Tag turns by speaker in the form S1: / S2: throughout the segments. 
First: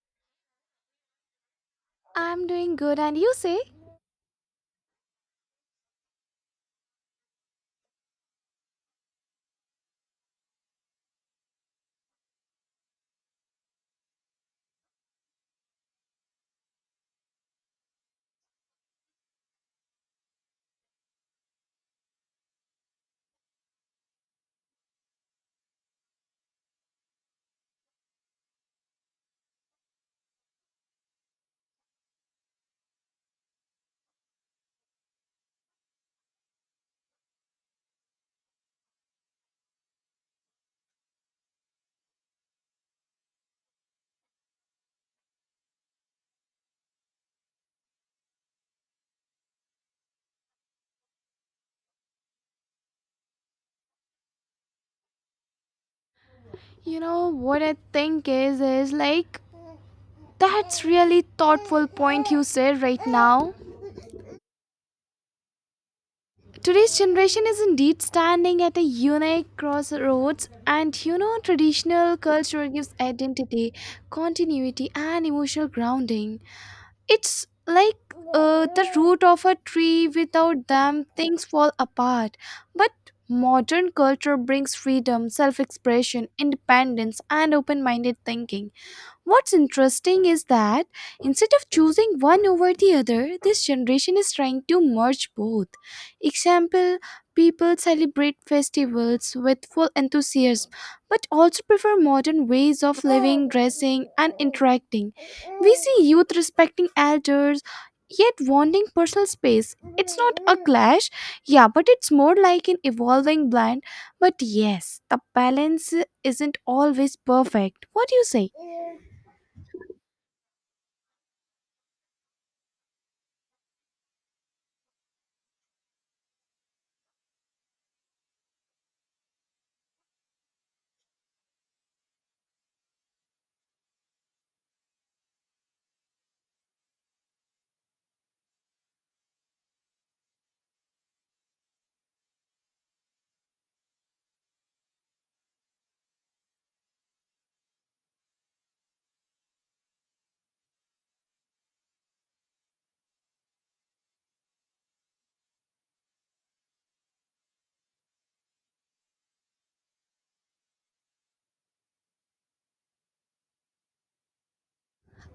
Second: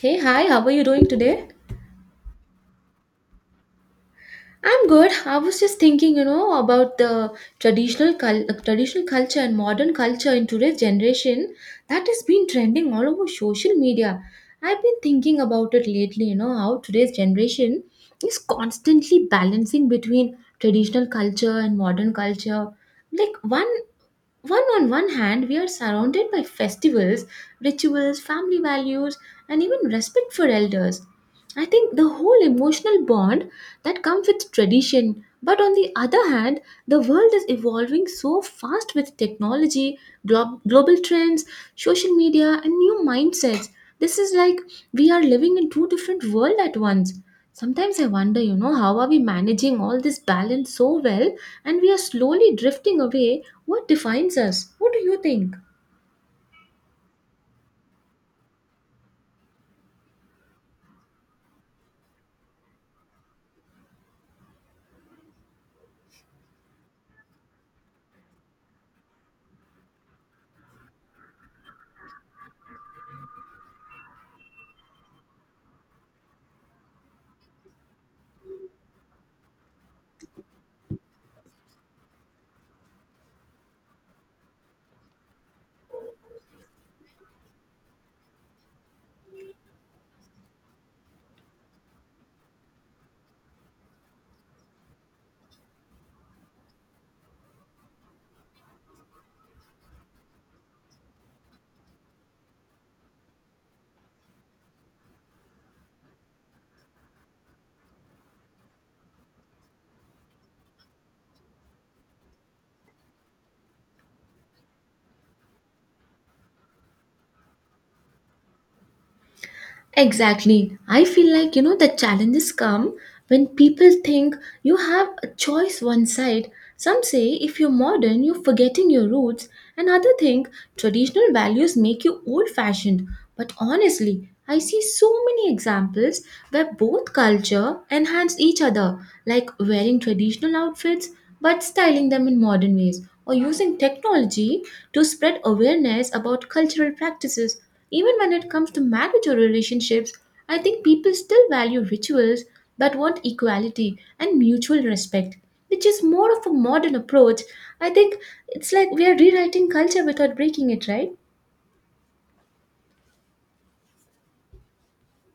S1: Hey, hi, how are you doing today?
S2: I'm doing good and you say,
S1: I'm good. I was just thinking, you know, about the traditional culture and modern culture in today's generation that has been trending all over social media. I've been thinking about it lately, you know, how today's generation is constantly balancing between traditional culture and modern culture. Like one One on one hand, we are surrounded by festivals, rituals, family values, and even respect for elders. I think the whole emotional bond that comes with tradition. But on the other hand, the world is evolving so fast with technology, global trends, social media, and new mindsets. This is like we are living in two different worlds at once. Sometimes I wonder, you know, how are we managing all this balance so well and we are slowly drifting away what defines us, what do you think?
S2: you know what I think is like that's really thoughtful point you said right now. Today's generation is indeed standing at a unique crossroads, and you know, traditional culture gives identity, continuity, and emotional grounding. It's like the root of a tree. Without them, things fall apart. But modern culture brings freedom, self expression, independence, and open minded thinking. What's interesting is that instead of choosing one over the other, this generation is trying to merge both. Example, people celebrate festivals with full enthusiasm but also prefer modern ways of living, dressing, and interacting. We see youth respecting elders yet wanting personal space. It's not a clash, yeah, but it's more like an evolving blend. But yes, the balance isn't always perfect. What do you say?
S1: Exactly. I feel like, you know, the challenges come when people think you have a choice one side. Some say if you're modern, you're forgetting your roots, and others think traditional values make you old fashioned. But honestly, I see so many examples where both culture enhance each other, like wearing traditional outfits but styling them in modern ways, or using technology to spread awareness about cultural practices. Even when it comes to marriage or relationships, I think people still value rituals but want equality and mutual respect, which is more of a modern approach. I think it's like we are rewriting culture without breaking it, right?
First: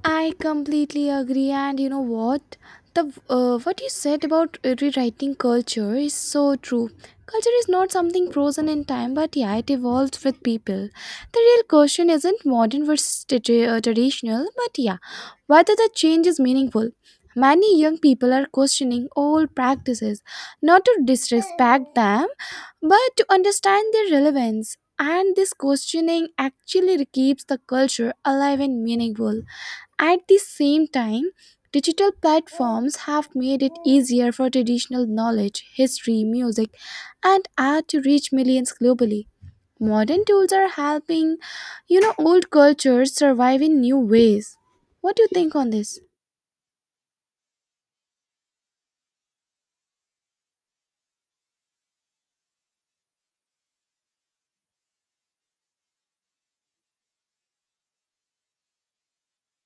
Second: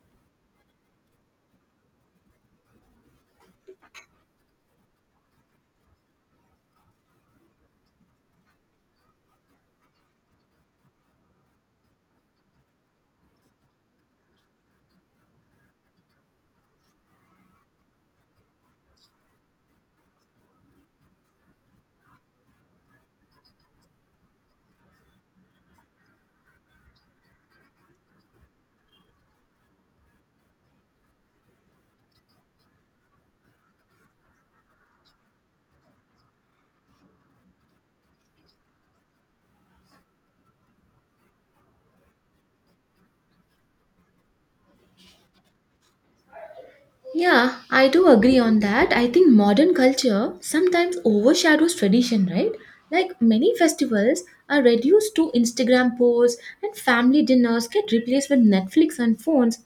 S2: I completely agree, and you know what? The What you said about rewriting culture is so true. Culture is not something frozen in time, but yeah, it evolves with people. The real question isn't modern versus traditional, but yeah, whether the change is meaningful. Many young people are questioning old practices, not to disrespect them, but to understand their relevance. And this questioning actually keeps the culture alive and meaningful. At the same time, digital platforms have made it easier for traditional knowledge, history, music, and art to reach millions globally. Modern tools are helping, you know, old cultures survive in new ways. What do you think on this?
S1: Yeah, I do agree on that. I think modern culture sometimes overshadows tradition, right? Like many festivals are reduced to Instagram posts and family dinners get replaced with Netflix and phones.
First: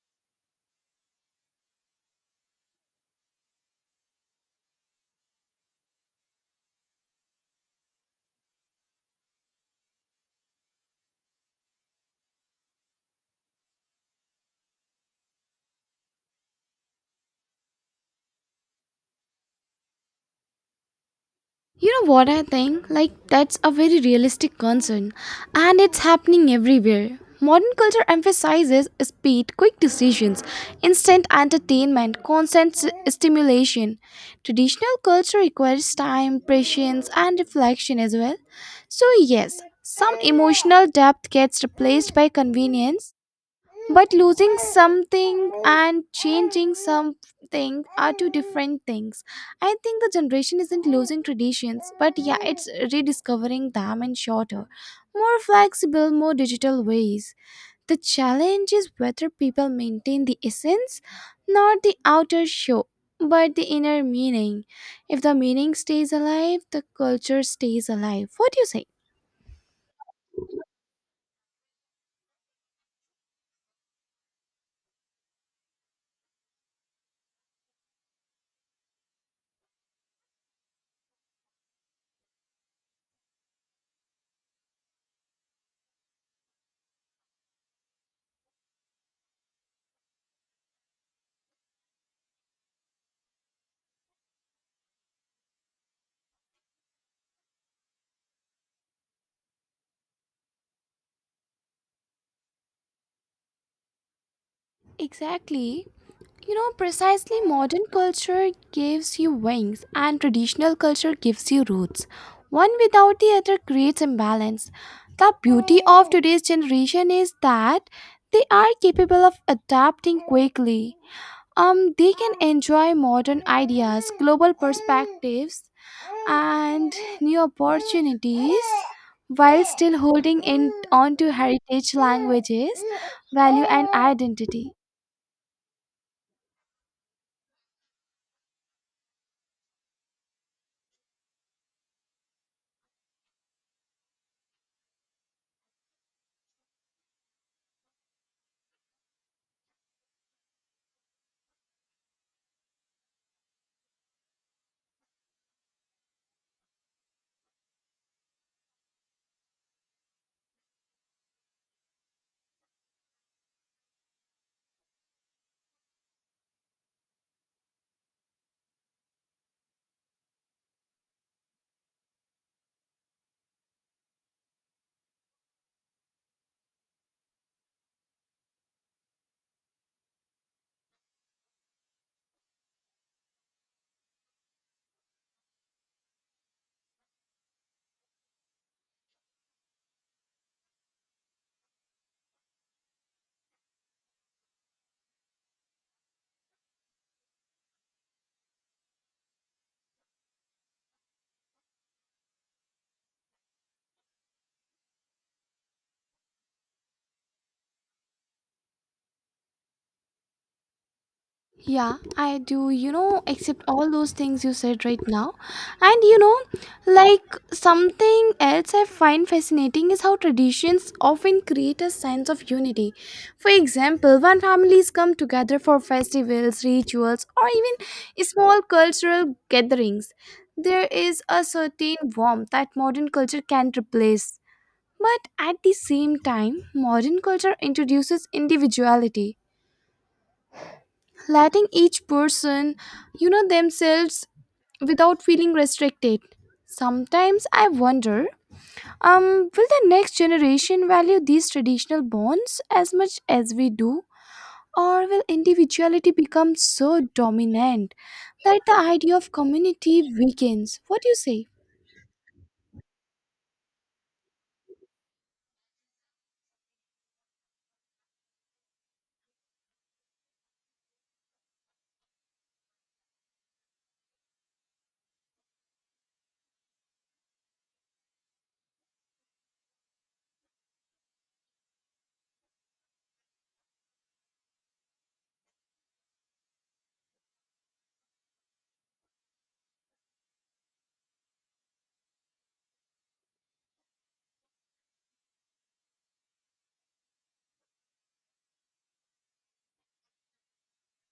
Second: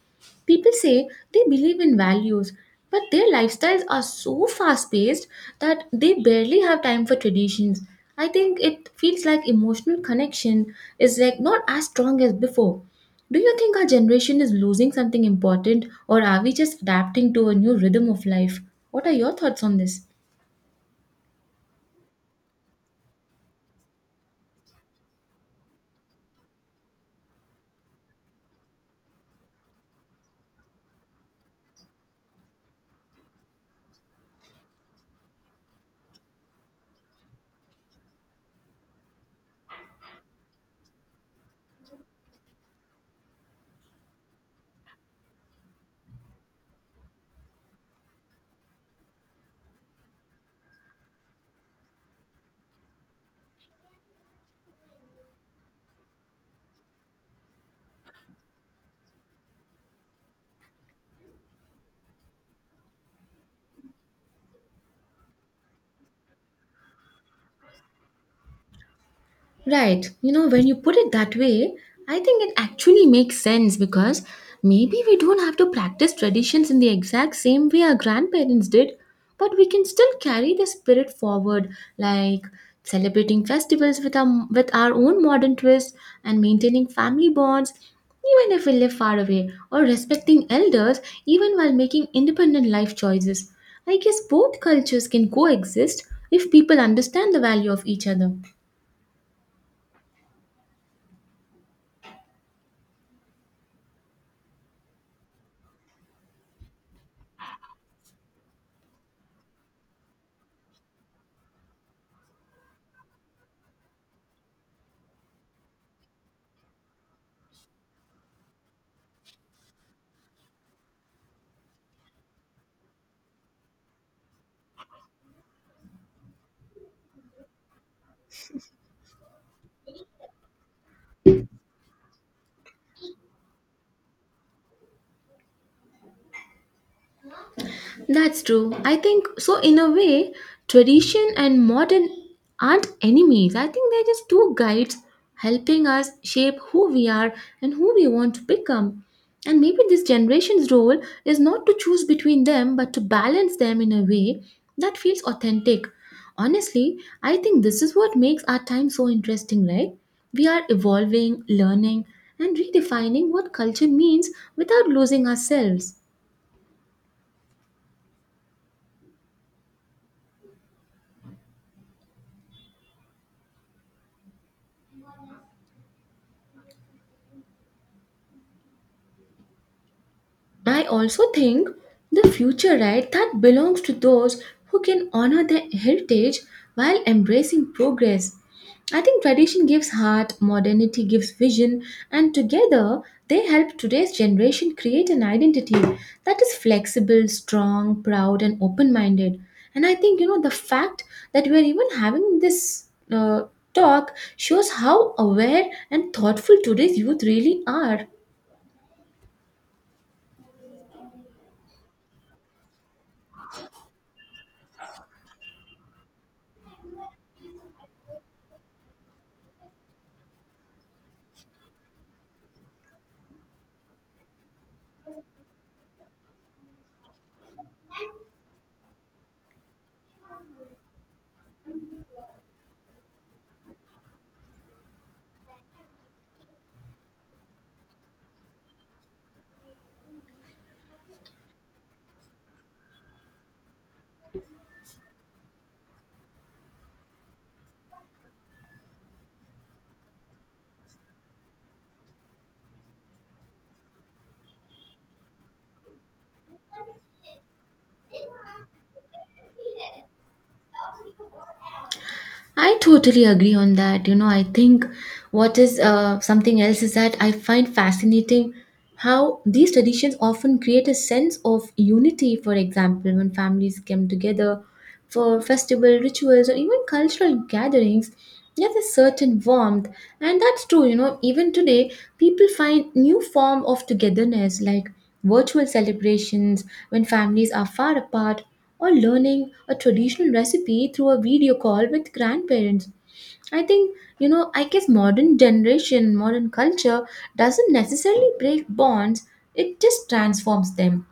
S1: People say they believe in values, but their lifestyles are so fast paced that they barely have time for traditions. I think it feels like emotional connection is like not as strong as before. Do you think our generation is losing something important or are we just adapting to a new rhythm of life? What are your thoughts on this?
S2: You know what I think? Like, that's a very realistic concern, and it's happening everywhere. Modern culture emphasizes speed, quick decisions, instant entertainment, constant stimulation. Traditional culture requires time, patience, and reflection as well. So, yes, some emotional depth gets replaced by convenience, but losing something and changing something are two different things. I think the generation isn't losing traditions, but yeah, it's rediscovering them in shorter, more flexible, more digital ways. The challenge is whether people maintain the essence, not the outer show, but the inner meaning. If the meaning stays alive, the culture stays alive. What do you say?
S1: Right. You know, when you put it that way, I think it actually makes sense because maybe we don't have to practice traditions in the exact same way our grandparents did, but we can still carry the spirit forward, like celebrating festivals with with our own modern twists and maintaining family bonds, even if we live far away, or respecting elders even while making independent life choices. I guess both cultures can coexist if people understand the value of each other.
S2: Exactly. You know, precisely modern culture gives you wings and traditional culture gives you roots. One without the other creates imbalance. The beauty of today's generation is that they are capable of adapting quickly. They can enjoy modern ideas, global perspectives, and new opportunities while still holding in on to heritage languages, value, and identity.
S1: That's true. I think so. In a way, tradition and modern aren't enemies. I think they're just two guides helping us shape who we are and who we want to become. And maybe this generation's role is not to choose between them, but to balance them in a way that feels authentic. Honestly, I think this is what makes our time so interesting, right? We are evolving, learning, and redefining what culture means without losing ourselves. I also think the future right that belongs to those who can honor their heritage while embracing progress. I think tradition gives heart, modernity gives vision, and together they help today's generation create an identity that is flexible, strong, proud, and open minded. And I think, you know, the fact that we're even having this uh, talk shows how aware and thoughtful today's youth really are.
S2: Yeah, I do, you know, except all those things you said right now. And you know, like something else I find fascinating is how traditions often create a sense of unity. For example, when families come together for festivals, rituals, or even small cultural gatherings, there is a certain warmth that modern culture can't replace. But at the same time, modern culture introduces individuality, letting each person, you know, themselves without feeling restricted. Sometimes I wonder, um will the next generation value these traditional bonds as much as we do, or will individuality become so dominant that the idea of community weakens? What do you say?
S1: I totally agree on that. You know, I think what is something else is that I find fascinating how these traditions often create a sense of unity. For example, when families come together for festival rituals or even cultural gatherings, there's a certain warmth, and that's true. You know, even today, people find new form of togetherness like virtual celebrations when families are far apart or learning a traditional recipe through a video call with grandparents. I think, you know, I guess modern culture doesn't necessarily break bonds, it just transforms them.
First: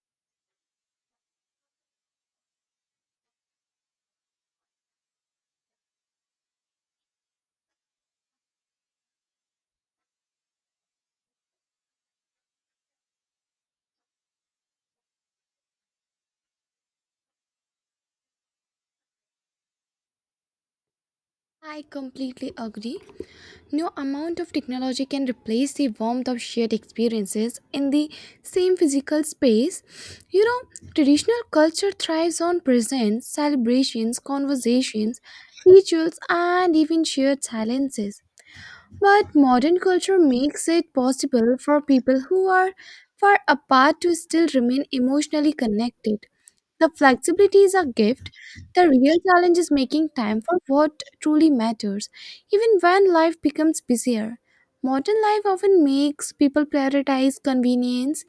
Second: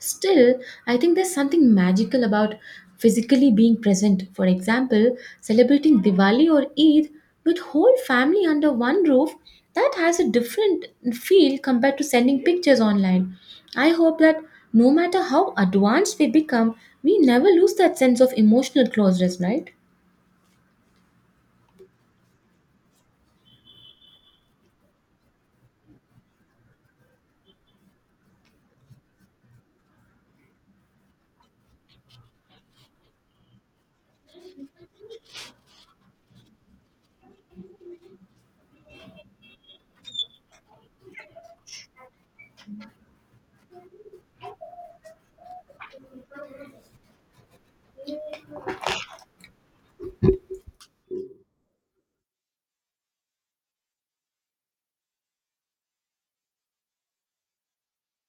S1: Still, I think there's something magical about physically being present. For example, celebrating Diwali or Eid with whole family under one roof, that has a different feel compared to sending pictures online. I hope that no matter how advanced we become, we never lose that sense of emotional closeness, right?
S2: I completely agree. No amount of technology can replace the warmth of shared experiences in the same physical space. You know, traditional culture thrives on presents, celebrations, conversations, rituals, and even shared silences. But modern culture makes it possible for people who are far apart to still remain emotionally connected. The flexibility is a gift. The real challenge is making time for what truly matters, even when life becomes busier. Modern life often makes people prioritize convenience,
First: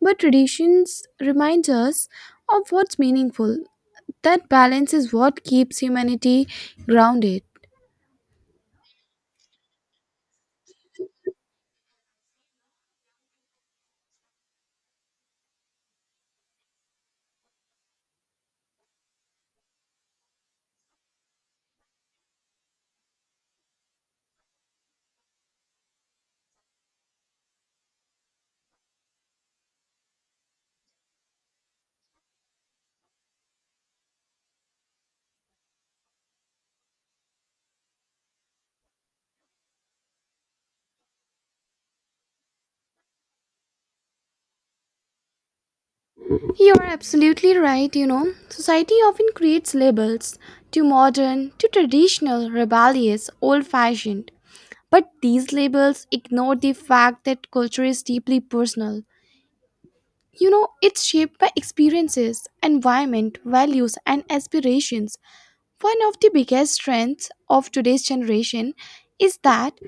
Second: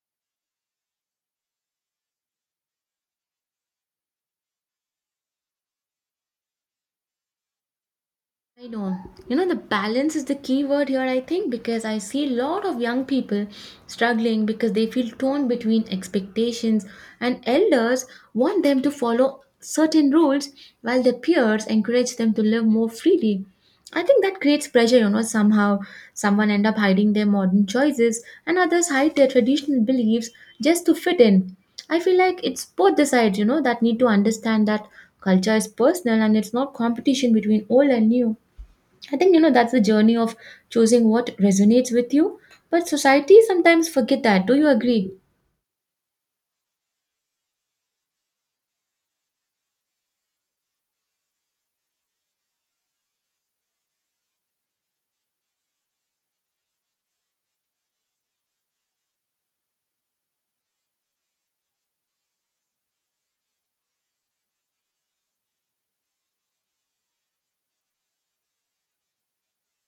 S2: but traditions remind us of what's meaningful. That balance is what keeps humanity grounded.
S1: I know. You know, the balance is the key word here, I think, because I see a lot of young people struggling because they feel torn between expectations, and elders want them to follow certain rules while their peers encourage them to live more freely. I think that creates pressure, you know, somehow someone end up hiding their modern choices and others hide their traditional beliefs just to fit in. I feel like it's both the sides, you know, that need to understand that culture is personal and it's not competition between old and new. I think you know that's the journey of choosing what resonates with you. But society sometimes forget that. Do you agree?
S2: You're absolutely right, you know. Society often creates labels: too modern, too traditional, rebellious, old fashioned. But these labels ignore the fact that culture is deeply personal. You know, it's shaped by experiences, environment, values, and aspirations. One of the biggest strengths of today's generation is that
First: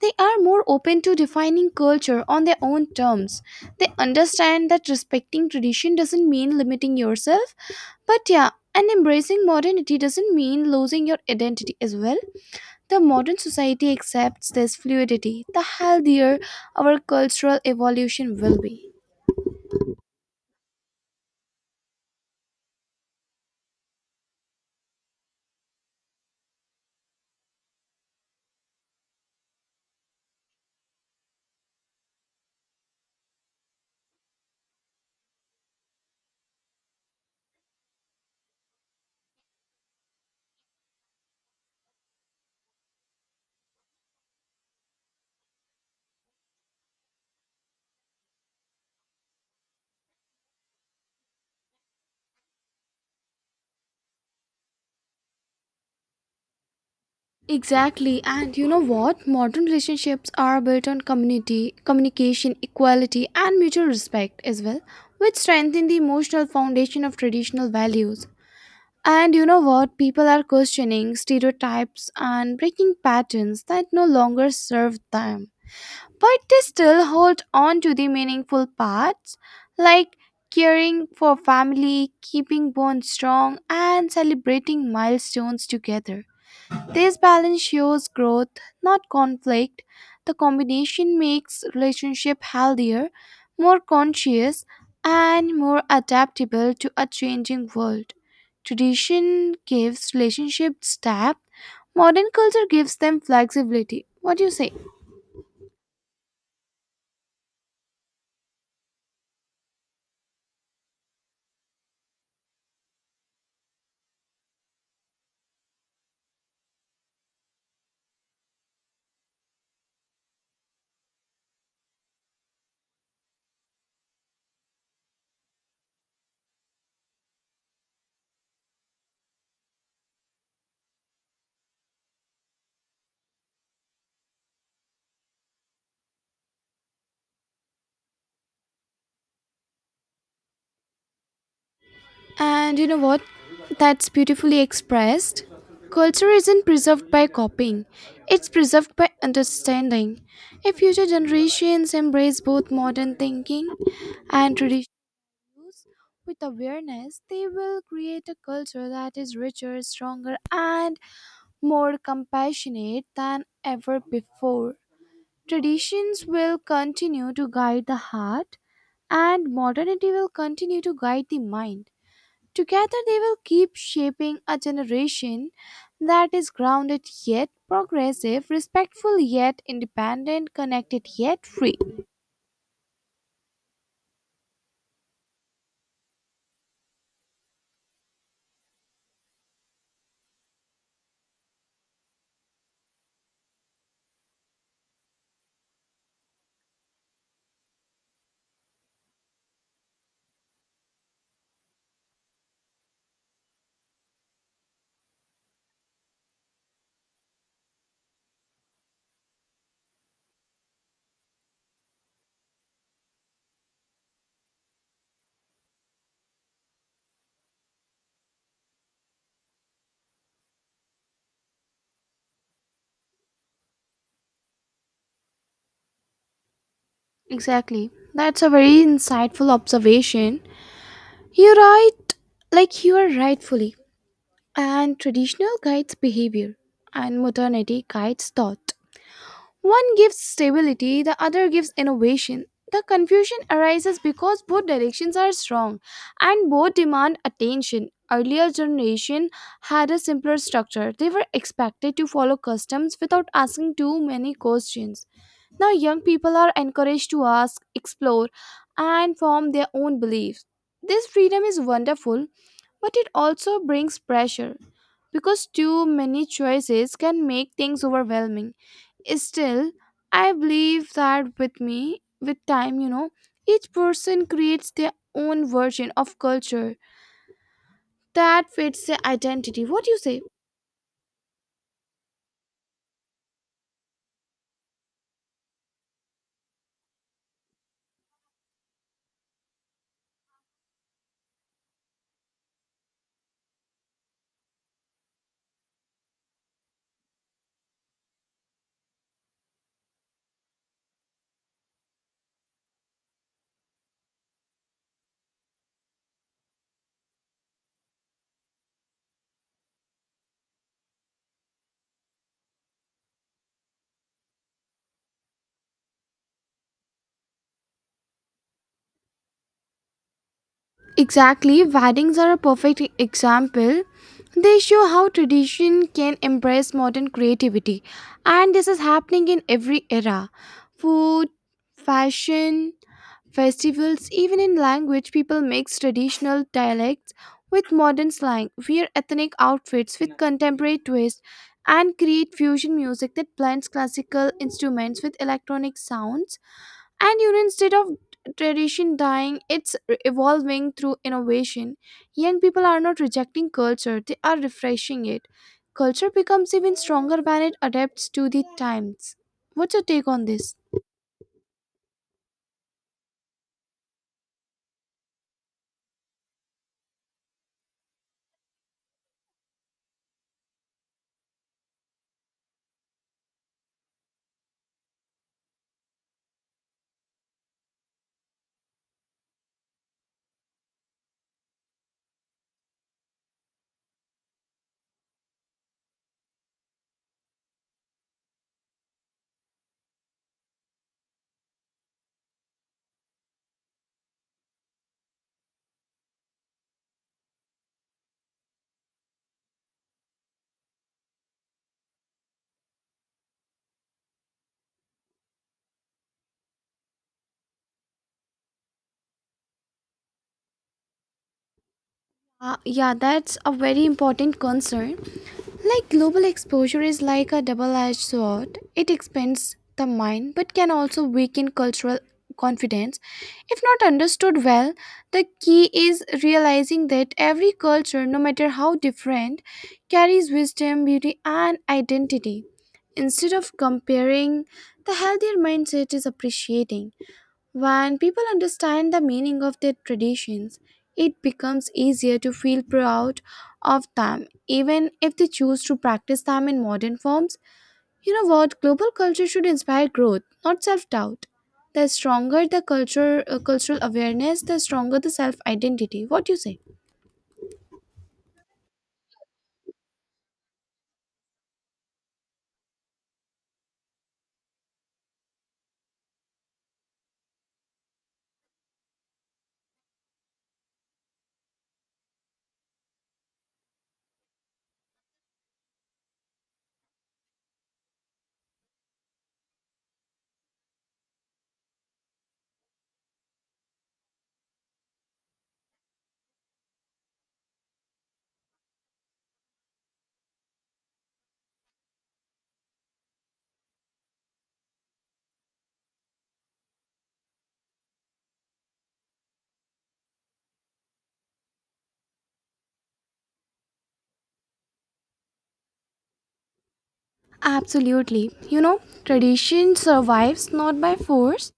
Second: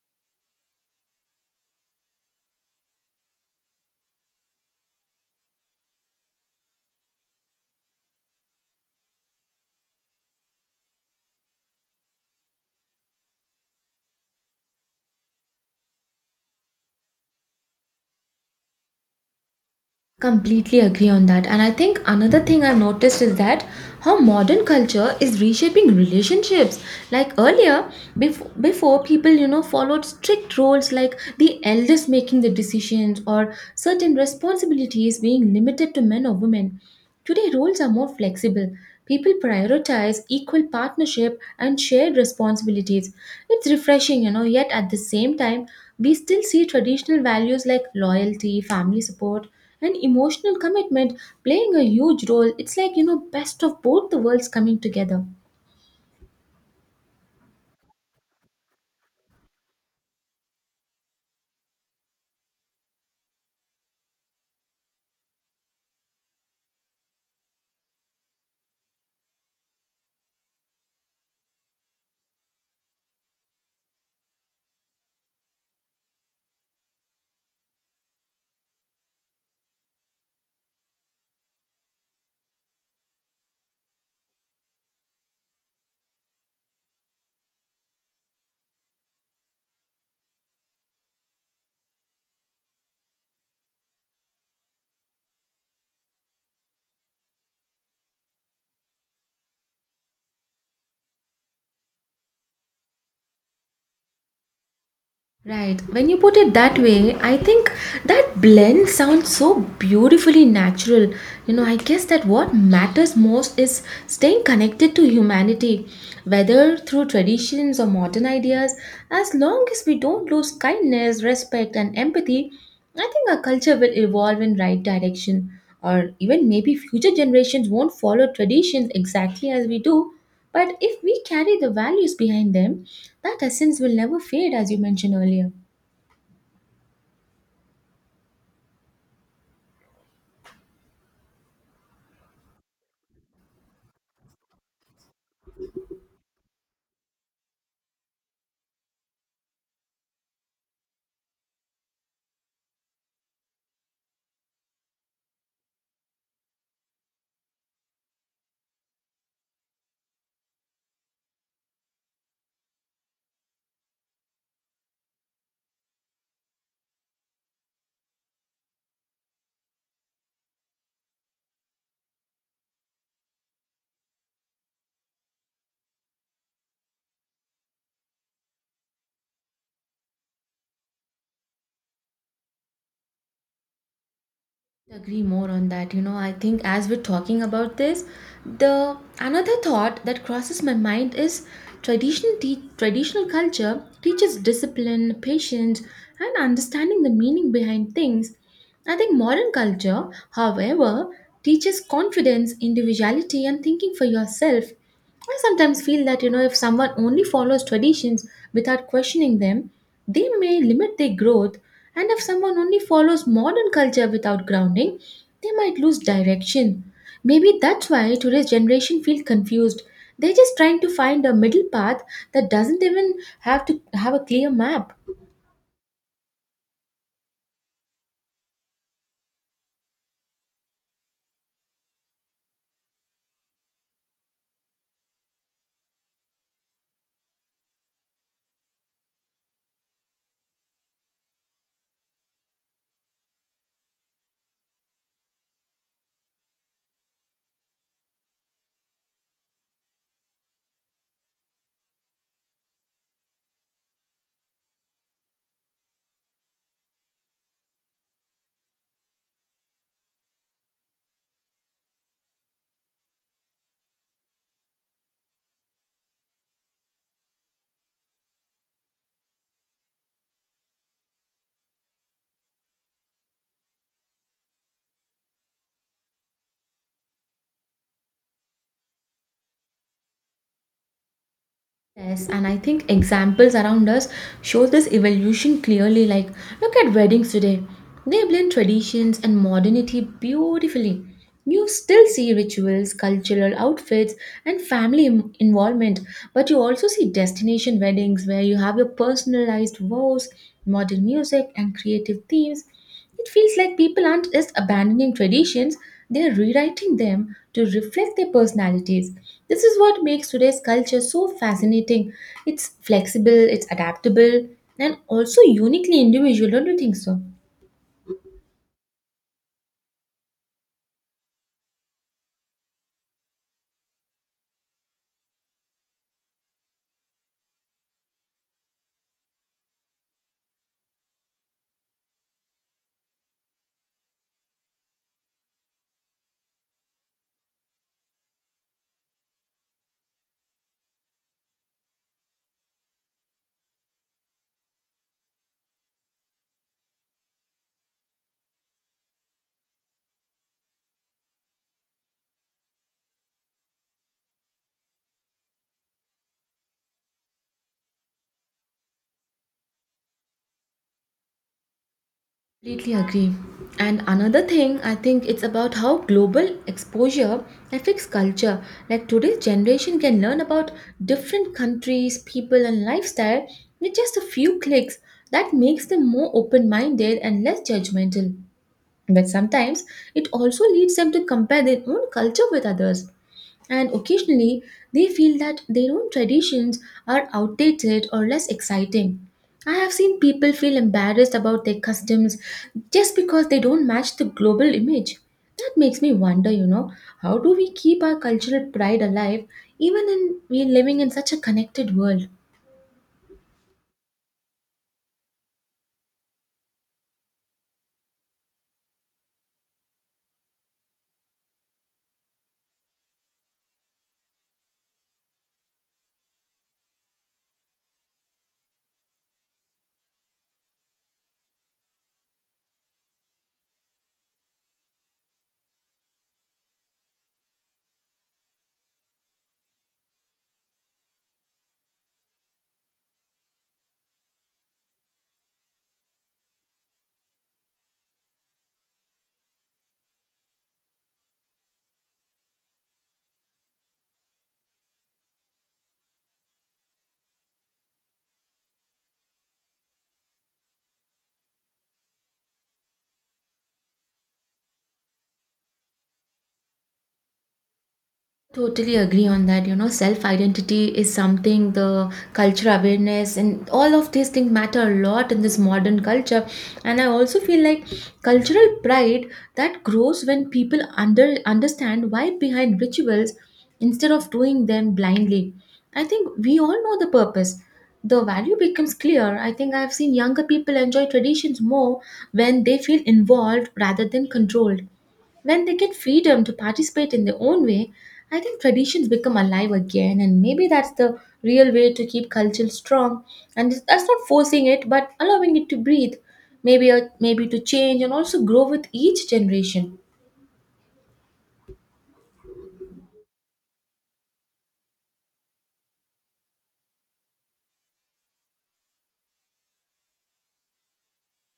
S2: they are more open to defining culture on their own terms. They understand that respecting tradition doesn't mean limiting yourself, but yeah, and embracing modernity doesn't mean losing your identity as well. The modern society accepts this fluidity, the healthier our cultural evolution will be.
S1: Completely agree on that. And I think another thing I've noticed is that how modern culture is reshaping relationships. Like earlier, before people, you know, followed strict roles like the eldest making the decisions or certain responsibilities being limited to men or women. Today, roles are more flexible. People prioritize equal partnership and shared responsibilities. It's refreshing, you know, yet at the same time, we still see traditional values like loyalty, family support and emotional commitment playing a huge role. It's like, you know, best of both the worlds coming together.
S2: Exactly. And you know what? Modern relationships are built on community, communication, equality, and mutual respect as well, which strengthen the emotional foundation of traditional values. And you know what? People are questioning stereotypes and breaking patterns that no longer serve them. But they still hold on to the meaningful parts like caring for family, keeping bonds strong, and celebrating milestones together. This balance shows growth, not conflict. The combination makes relationship healthier, more conscious, and more adaptable to a changing world. Tradition gives relationships depth, modern culture gives them flexibility. What do you say?
S1: Right. When you put it that way, I think that blend sounds so beautifully natural. You know, I guess that what matters most is staying connected to humanity, whether through traditions or modern ideas. As long as we don't lose kindness, respect, and empathy, I think our culture will evolve in right direction. Or even maybe future generations won't follow traditions exactly as we do, but if we carry the values behind them, that essence will never fade, as you mentioned earlier.
S2: And you know what? That's beautifully expressed. Culture isn't preserved by copying, it's preserved by understanding. If future generations embrace both modern thinking and traditions with awareness, they will create a culture that is richer, stronger, and more compassionate than ever before. Traditions will continue to guide the heart, and modernity will continue to guide the mind. Together, they will keep shaping a generation that is grounded yet progressive, respectful yet independent, connected yet free.
S1: Agree more on that. You know, I think as we're talking about this, the another thought that crosses my mind is traditional culture teaches discipline, patience, and understanding the meaning behind things. I think modern culture, however, teaches confidence, individuality, and thinking for yourself. I sometimes feel that you know if someone only follows traditions without questioning them, they may limit their growth, and if someone only follows modern culture without grounding, they might lose direction. Maybe that's why today's generation feel confused. They're just trying to find a middle path that doesn't even have to have a clear map.
S2: Exactly. That's a very insightful observation. You're right, like you are rightfully. And traditional guides behavior, and modernity guides thought. One gives stability, the other gives innovation. The confusion arises because both directions are strong and both demand attention. Earlier generation had a simpler structure. They were expected to follow customs without asking too many questions. Now young people are encouraged to ask, explore, and form their own beliefs. This freedom is wonderful, but it also brings pressure because too many choices can make things overwhelming. Still, I believe that with me, with time, you know, each person creates their own version of culture that fits their identity. What do you say?
S1: Yes, and I think examples around us show this evolution clearly. Like, look at weddings today. They blend traditions and modernity beautifully. You still see rituals, cultural outfits, and involvement, but you also see destination weddings where you have your personalized vows, modern music, and creative themes. It feels like people aren't just abandoning traditions, they are rewriting them to reflect their personalities. This is what makes today's culture so fascinating. It's flexible, it's adaptable, and also uniquely individual, don't you think so?
S2: Exactly, weddings are a perfect example. They show how tradition can embrace modern creativity, and this is happening in every era: food, fashion, festivals, even in language. People mix traditional dialects with modern slang, wear ethnic outfits with contemporary twists, and create fusion music that blends classical instruments with electronic sounds. And you know, instead of tradition dying, it's evolving through innovation. Young people are not rejecting culture, they are refreshing it. Culture becomes even stronger when it adapts to the times. What's your take on this?
S1: Completely agree. And another thing, I think it's about how global exposure affects culture. Like today's generation can learn about different countries, people, and lifestyle with just a few clicks. That makes them more open minded and less judgmental. But sometimes it also leads them to compare their own culture with others. And occasionally, they feel that their own traditions are outdated or less exciting. I have seen people feel embarrassed about their customs just because they don't match the global image. That makes me wonder, you know, how do we keep our cultural pride alive even in we living in such a connected world?
S2: Yeah, that's a very important concern. Like global exposure is like a double edged sword. It expands the mind but can also weaken cultural confidence. If not understood well, the key is realizing that every culture, no matter how different, carries wisdom, beauty, and identity. Instead of comparing, the healthier mindset is appreciating. When people understand the meaning of their traditions, it becomes easier to feel proud of them, even if they choose to practice them in modern forms. You know what? Global culture should inspire growth, not self doubt. The stronger the culture, cultural awareness, the stronger the self identity. What do you say?
S1: Totally agree on that. You know, self identity is something the culture awareness and all of these things matter a lot in this modern culture. And I also feel like cultural pride that grows when people understand why behind rituals instead of doing them blindly. I think we all know the purpose. The value becomes clear. I think I've seen younger people enjoy traditions more when they feel involved rather than controlled. When they get freedom to participate in their own way, I think traditions become alive again, and maybe that's the real way to keep culture strong. And that's not forcing it, but allowing it to breathe, maybe to change and also grow with each generation.
S2: Absolutely. You know, tradition survives not by force,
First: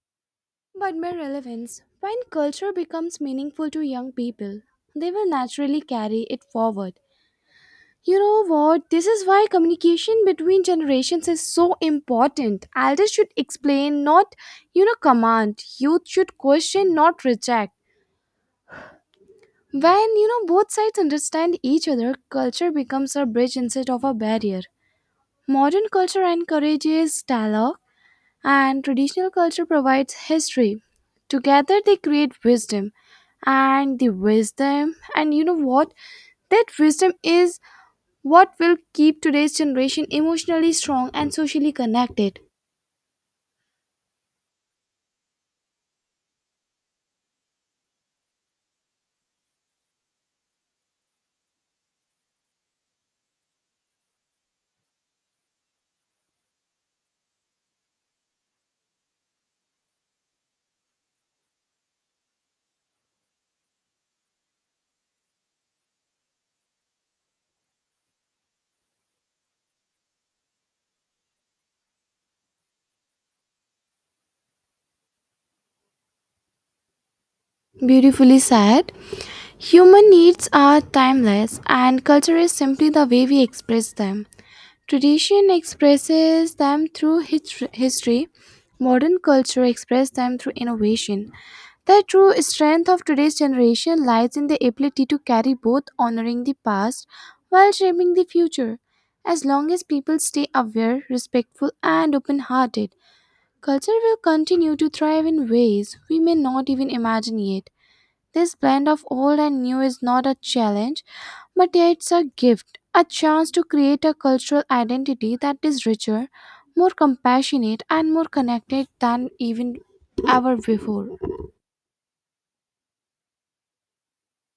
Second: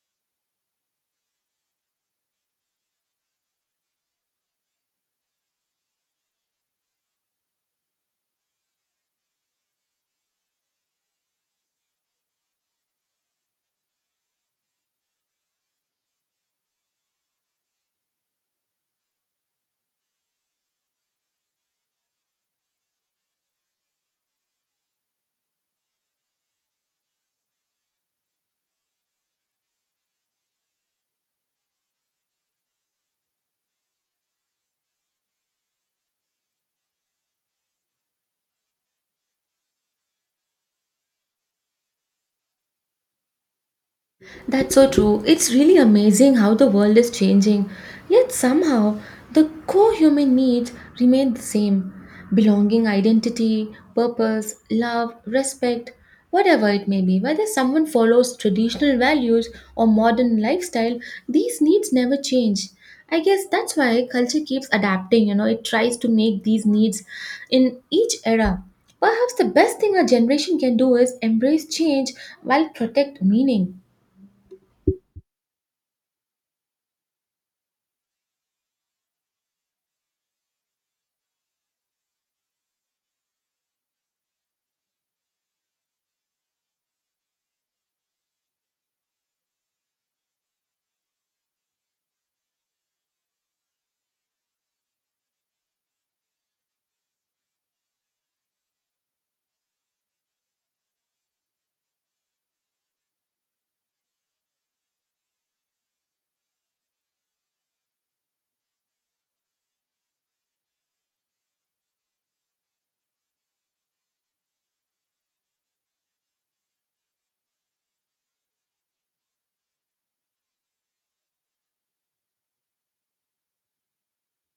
S2: but by relevance. When culture becomes meaningful to young people, they will naturally carry it forward. You know what? This is why communication between generations is so important. Elders should explain, not, you know, command. Youth should question, not reject. When, you know, both sides understand each other, culture becomes a bridge instead of a barrier. Modern culture encourages dialogue, and traditional culture provides history. Together, they create wisdom. And the wisdom, and you know what? That wisdom is what will keep today's generation emotionally strong and socially connected.
S1: That's so true. It's really amazing how the world is changing, yet somehow the core human needs remain the same belonging, identity, purpose, love, respect, whatever it may be. Whether someone follows traditional values or modern lifestyle, these needs never change. I guess that's why culture keeps adapting, you know, it tries to make these needs in each era. Perhaps the best thing a generation can do is embrace change while protect meaning.
S2: Beautifully said. Human needs are timeless, and culture is simply the way we express them. Tradition expresses them through history. Modern culture expresses them through innovation. The true strength of today's generation lies in the ability to carry both, honoring the past while shaping the future. As long as people stay aware, respectful, and open hearted, culture will continue to thrive in ways we may not even imagine yet. This blend of old and new is not a challenge, but it's a gift, a chance to create a cultural identity that is richer, more compassionate, and more connected than even ever before.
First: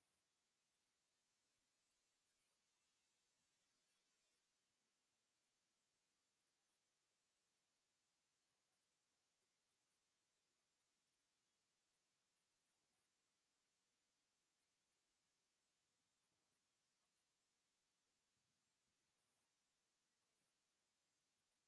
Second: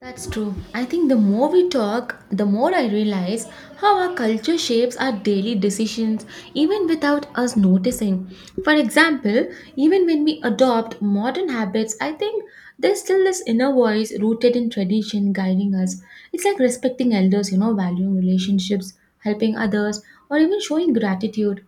S1: That's true. I think the more we talk, the more I realize how our culture shapes our daily decisions even without us noticing. For example, even when we adopt modern habits, I think there's still this inner voice rooted in tradition guiding us. It's like respecting elders, you know, valuing relationships, helping others, or even showing gratitude.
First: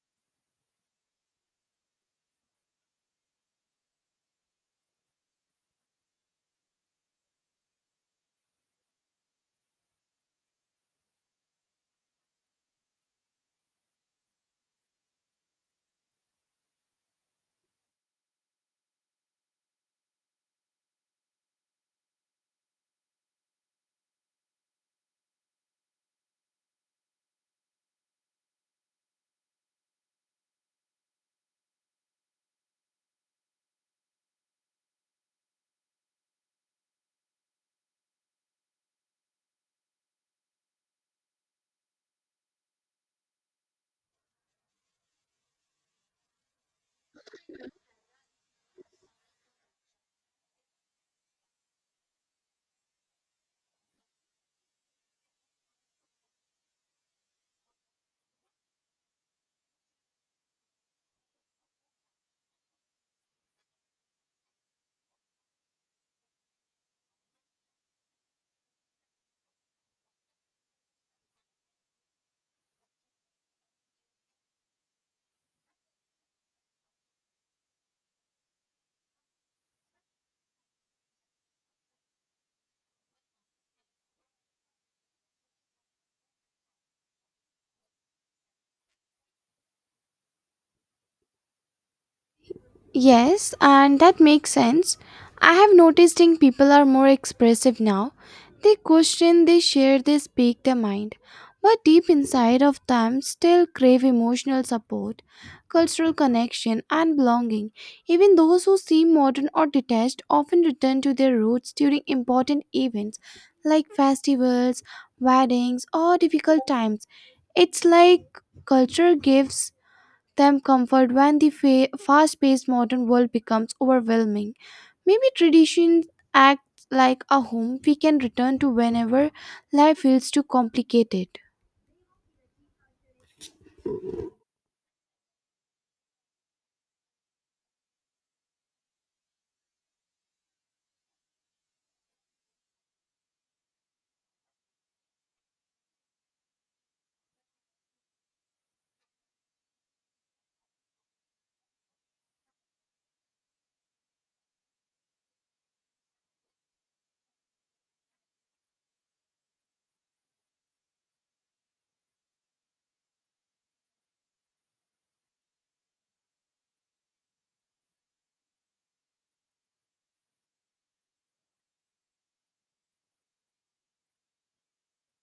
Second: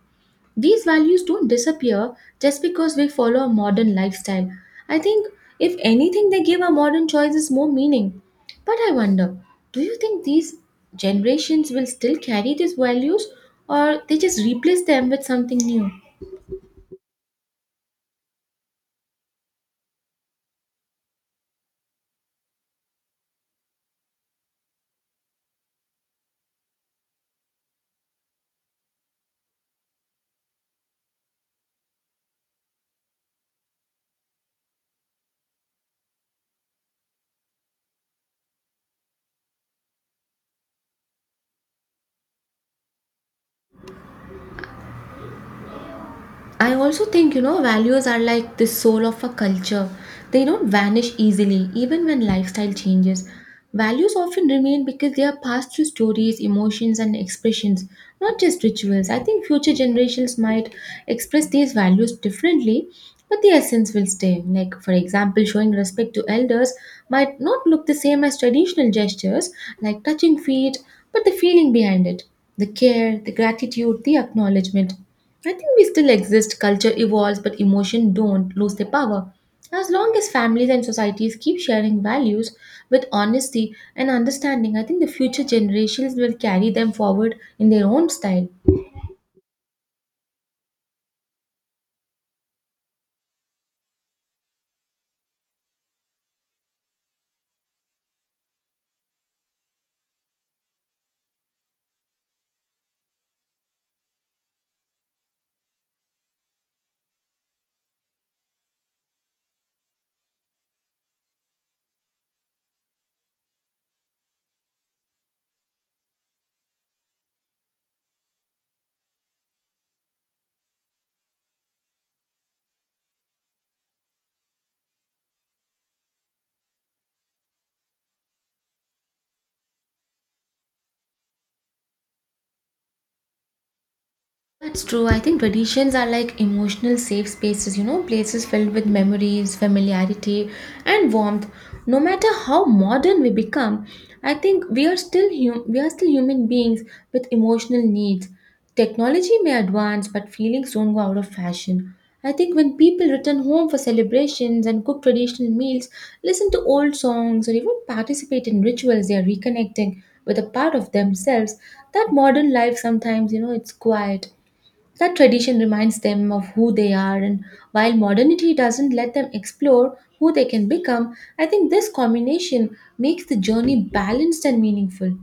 S1: These values don't disappear just because we follow a modern lifestyle. I think, if anything, they give our modern choices more meaning. But I wonder, do you think these generations will still carry these values or they just replace them with something new? I also think, you know, values are like the soul of a culture. They don't vanish easily, even when lifestyle changes. Values often remain because they are passed through stories, emotions, and expressions, not just rituals. I think future generations might express these values differently, but the essence will stay. Like, for example, showing respect to elders might not look the same as traditional gestures, like touching feet, but the feeling behind it, the care, the gratitude, the acknowledgement. I think we still exist, culture evolves, but emotion don't lose their power. As long as families and societies keep sharing values with honesty and understanding, I think the future generations will carry them forward in their own style.
S2: Yes, and that makes sense. I have noticed in people are more expressive now. They question, they share, they speak their mind. But deep inside of them still crave emotional support, cultural connection, and belonging. Even those who seem modern or detached often return to their roots during important events like festivals, weddings, or difficult times. It's like culture gives them comfort when the fast-paced modern world becomes overwhelming. Maybe traditions act like a home we can return to whenever life feels too complicated.
S1: That's true. I think traditions are like emotional safe spaces, you know, places filled with memories, familiarity, and warmth. No matter how modern we become, I think we are still we are still human beings with emotional needs. Technology may advance, but feelings don't go out of fashion. I think when people return home for celebrations and cook traditional meals, listen to old songs, or even participate in rituals, they are reconnecting with a part of themselves that modern life sometimes, you know, it's quiet, that tradition reminds them of who they are, and while modernity doesn't let them explore who they can become, I think this combination makes the journey balanced and meaningful.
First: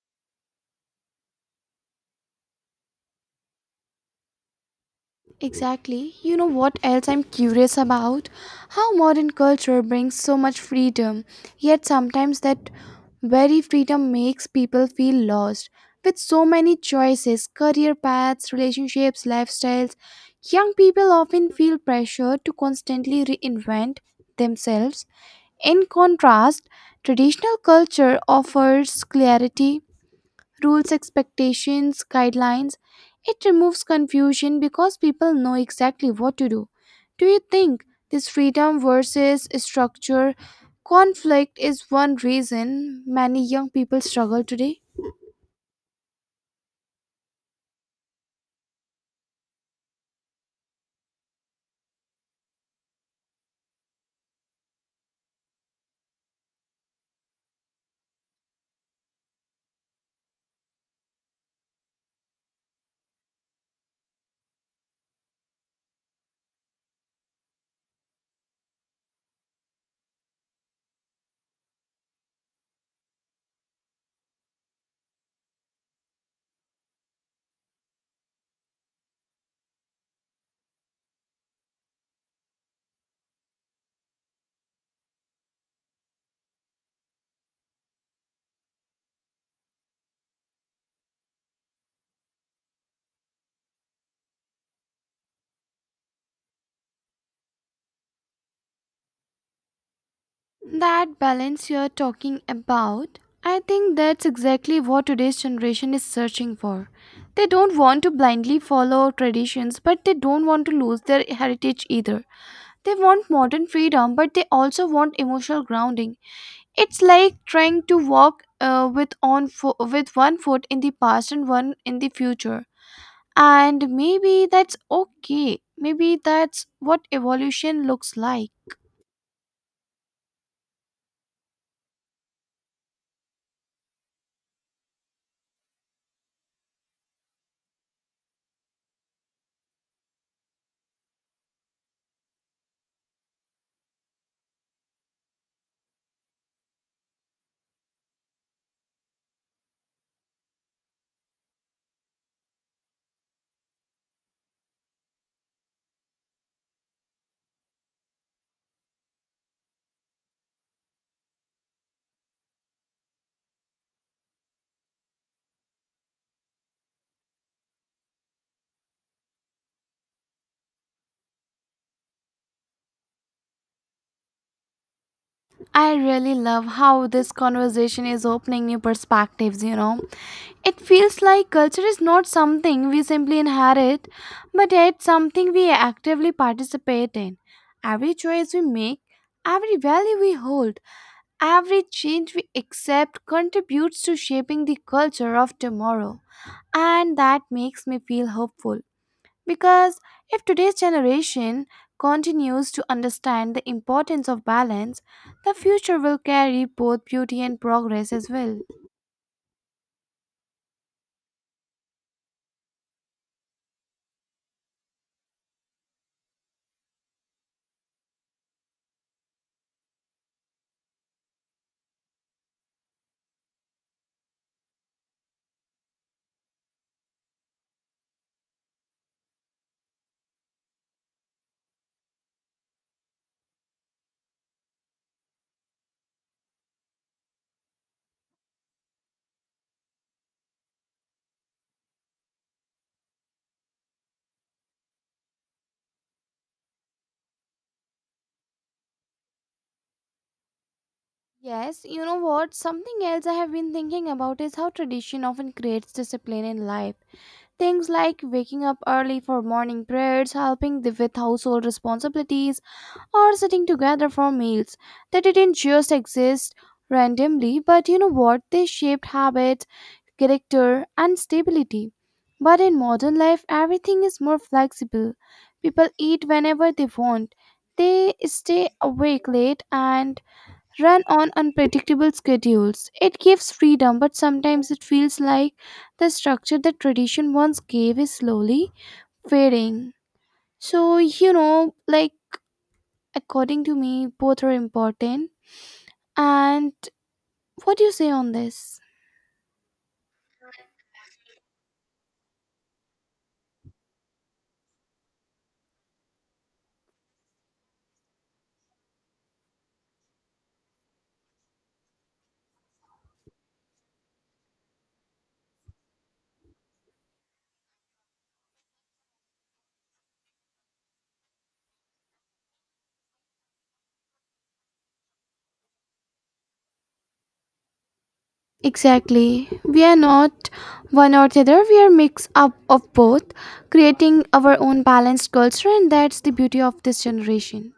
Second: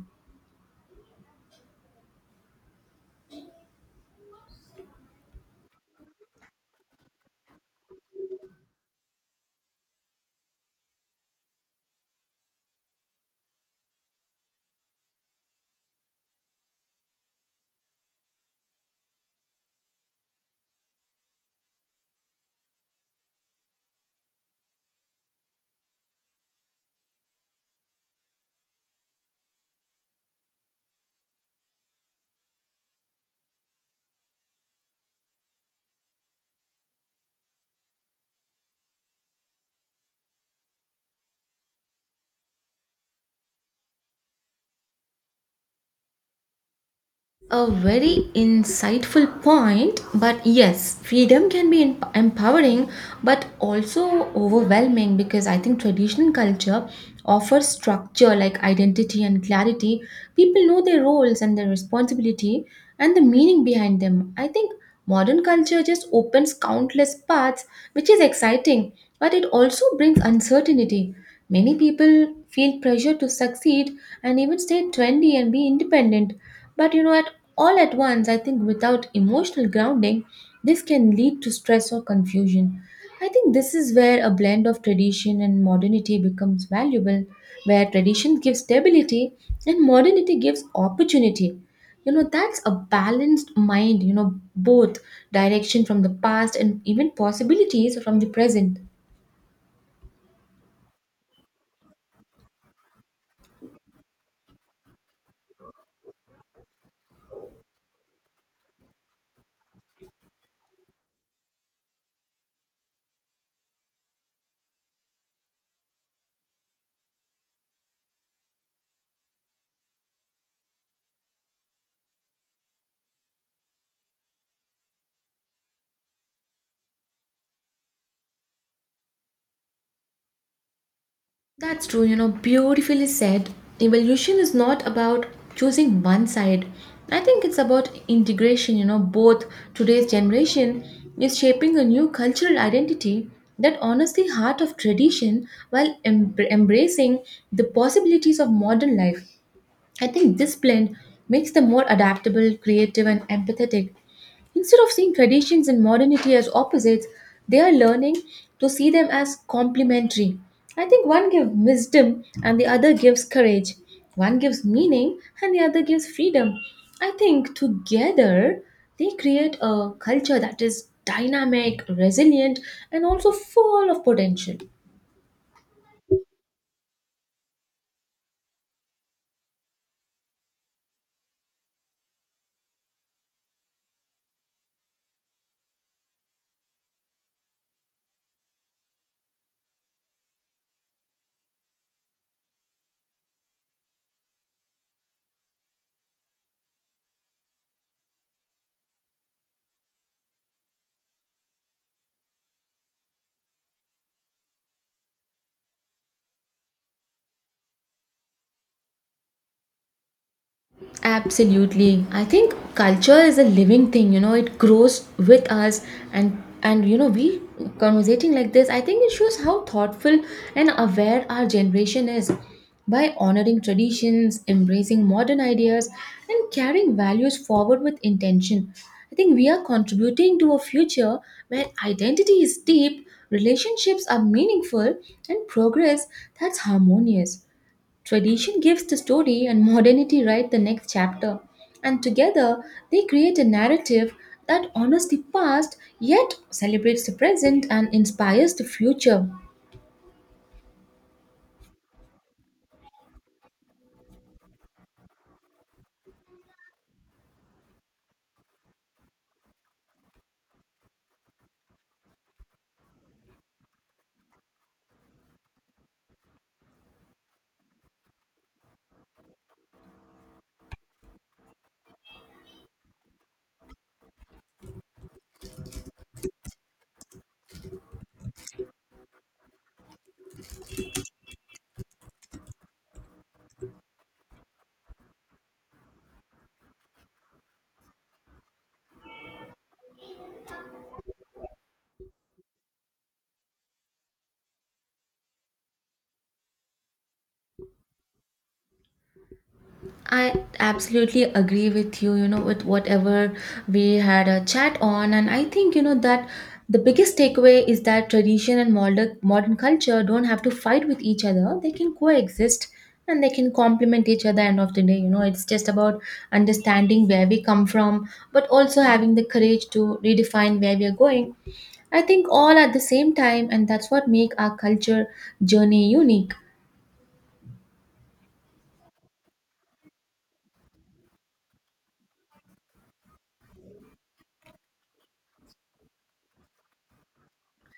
S2: Exactly. You know what else I'm curious about? How modern culture brings so much freedom, yet sometimes that very freedom makes people feel lost. With so many choices, career paths, relationships, lifestyles, young people often feel pressure to constantly reinvent themselves. In contrast, traditional culture offers clarity, rules, expectations, guidelines. It removes confusion because people know exactly what to do. Do you think this freedom versus structure conflict is one reason many young people struggle today?
S1: A very insightful point, but yes, freedom can be empowering but also overwhelming, because I think traditional culture offers structure like identity and clarity. People know their roles and their responsibility and the meaning behind them. I think modern culture just opens countless paths, which is exciting, but it also brings uncertainty. Many people feel pressure to succeed and even stay trendy and be independent. But you know, at all at once, I think without emotional grounding, this can lead to stress or confusion. I think this is where a blend of tradition and modernity becomes valuable, where tradition gives stability and modernity gives opportunity. You know, that's a balanced mind, you know, both direction from the past and even possibilities from the present.
S2: That balance you're talking about, I think that's exactly what today's generation is searching for. They don't want to blindly follow traditions, but they don't want to lose their heritage either. They want modern freedom, but they also want emotional grounding. It's like trying to walk with one foot in the past and one in the future. And maybe that's okay. Maybe that's what evolution looks like.
S1: That's true, you know, beautifully said. Evolution is not about choosing one side. I think it's about integration, you know, both today's generation is shaping a new cultural identity that honors the heart of tradition while embracing the possibilities of modern life. I think this blend makes them more adaptable, creative, and empathetic. Instead of seeing traditions and modernity as opposites, they are learning to see them as complementary. I think one gives wisdom and the other gives courage. One gives meaning and the other gives freedom. I think together they create a culture that is dynamic, resilient, and also full of potential.
S2: I really love how this conversation is opening new perspectives, you know. It feels like culture is not something we simply inherit, but yet something we actively participate in. Every choice we make, every value we hold, every change we accept contributes to shaping the culture of tomorrow. And that makes me feel hopeful. Because if today's generation continues to understand the importance of balance, the future will carry both beauty and progress as well.
S1: Absolutely. I think culture is a living thing, you know, it grows with us, and you know we conversating like this, I think it shows how thoughtful and aware our generation is by honoring traditions, embracing modern ideas and carrying values forward with intention. I think we are contributing to a future where identity is deep, relationships are meaningful and progress that's harmonious. Tradition gives the story and modernity write the next chapter, and together they create a narrative that honors the past yet celebrates the present and inspires the future.
S2: Yes, you know what? Something else I have been thinking about is how tradition often creates discipline in life. Things like waking up early for morning prayers, helping with household responsibilities, or sitting together for meals. They didn't just exist randomly, but you know what? They shaped habits, character, and stability. But in modern life, everything is more flexible. People eat whenever they want, they stay awake late, and run on unpredictable schedules. It gives freedom, but sometimes it feels like the structure that tradition once gave is slowly fading. So, you know, like according to me, both are important. And what do you say on this?
S1: I absolutely agree with you, you know, with whatever we had a chat on. And I think, you know, that the biggest takeaway is that tradition and modern culture don't have to fight with each other. They can coexist and they can complement each other end of the day. You know, it's just about understanding where we come from, but also having the courage to redefine where we are going. I think all at the same time, and that's what make our culture journey unique.
S2: Exactly. We are not one or the other, we are mix up of both, creating our own balanced culture, and that's the beauty of this generation.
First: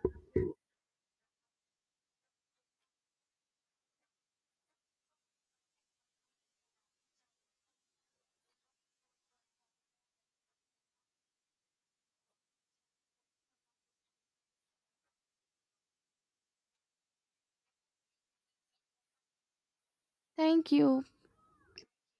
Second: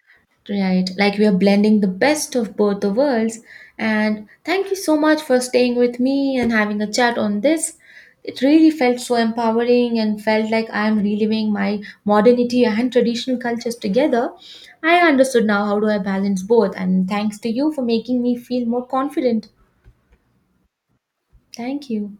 S1: Right, like we are blending the best of both the worlds. And thank you so much for staying with me and having a chat on this. It really felt so empowering and felt like I am reliving my modernity and traditional cultures together. I understood now how do I balance both and thanks to you for making me feel more confident.
S2: Thank you.
S1: Thank you.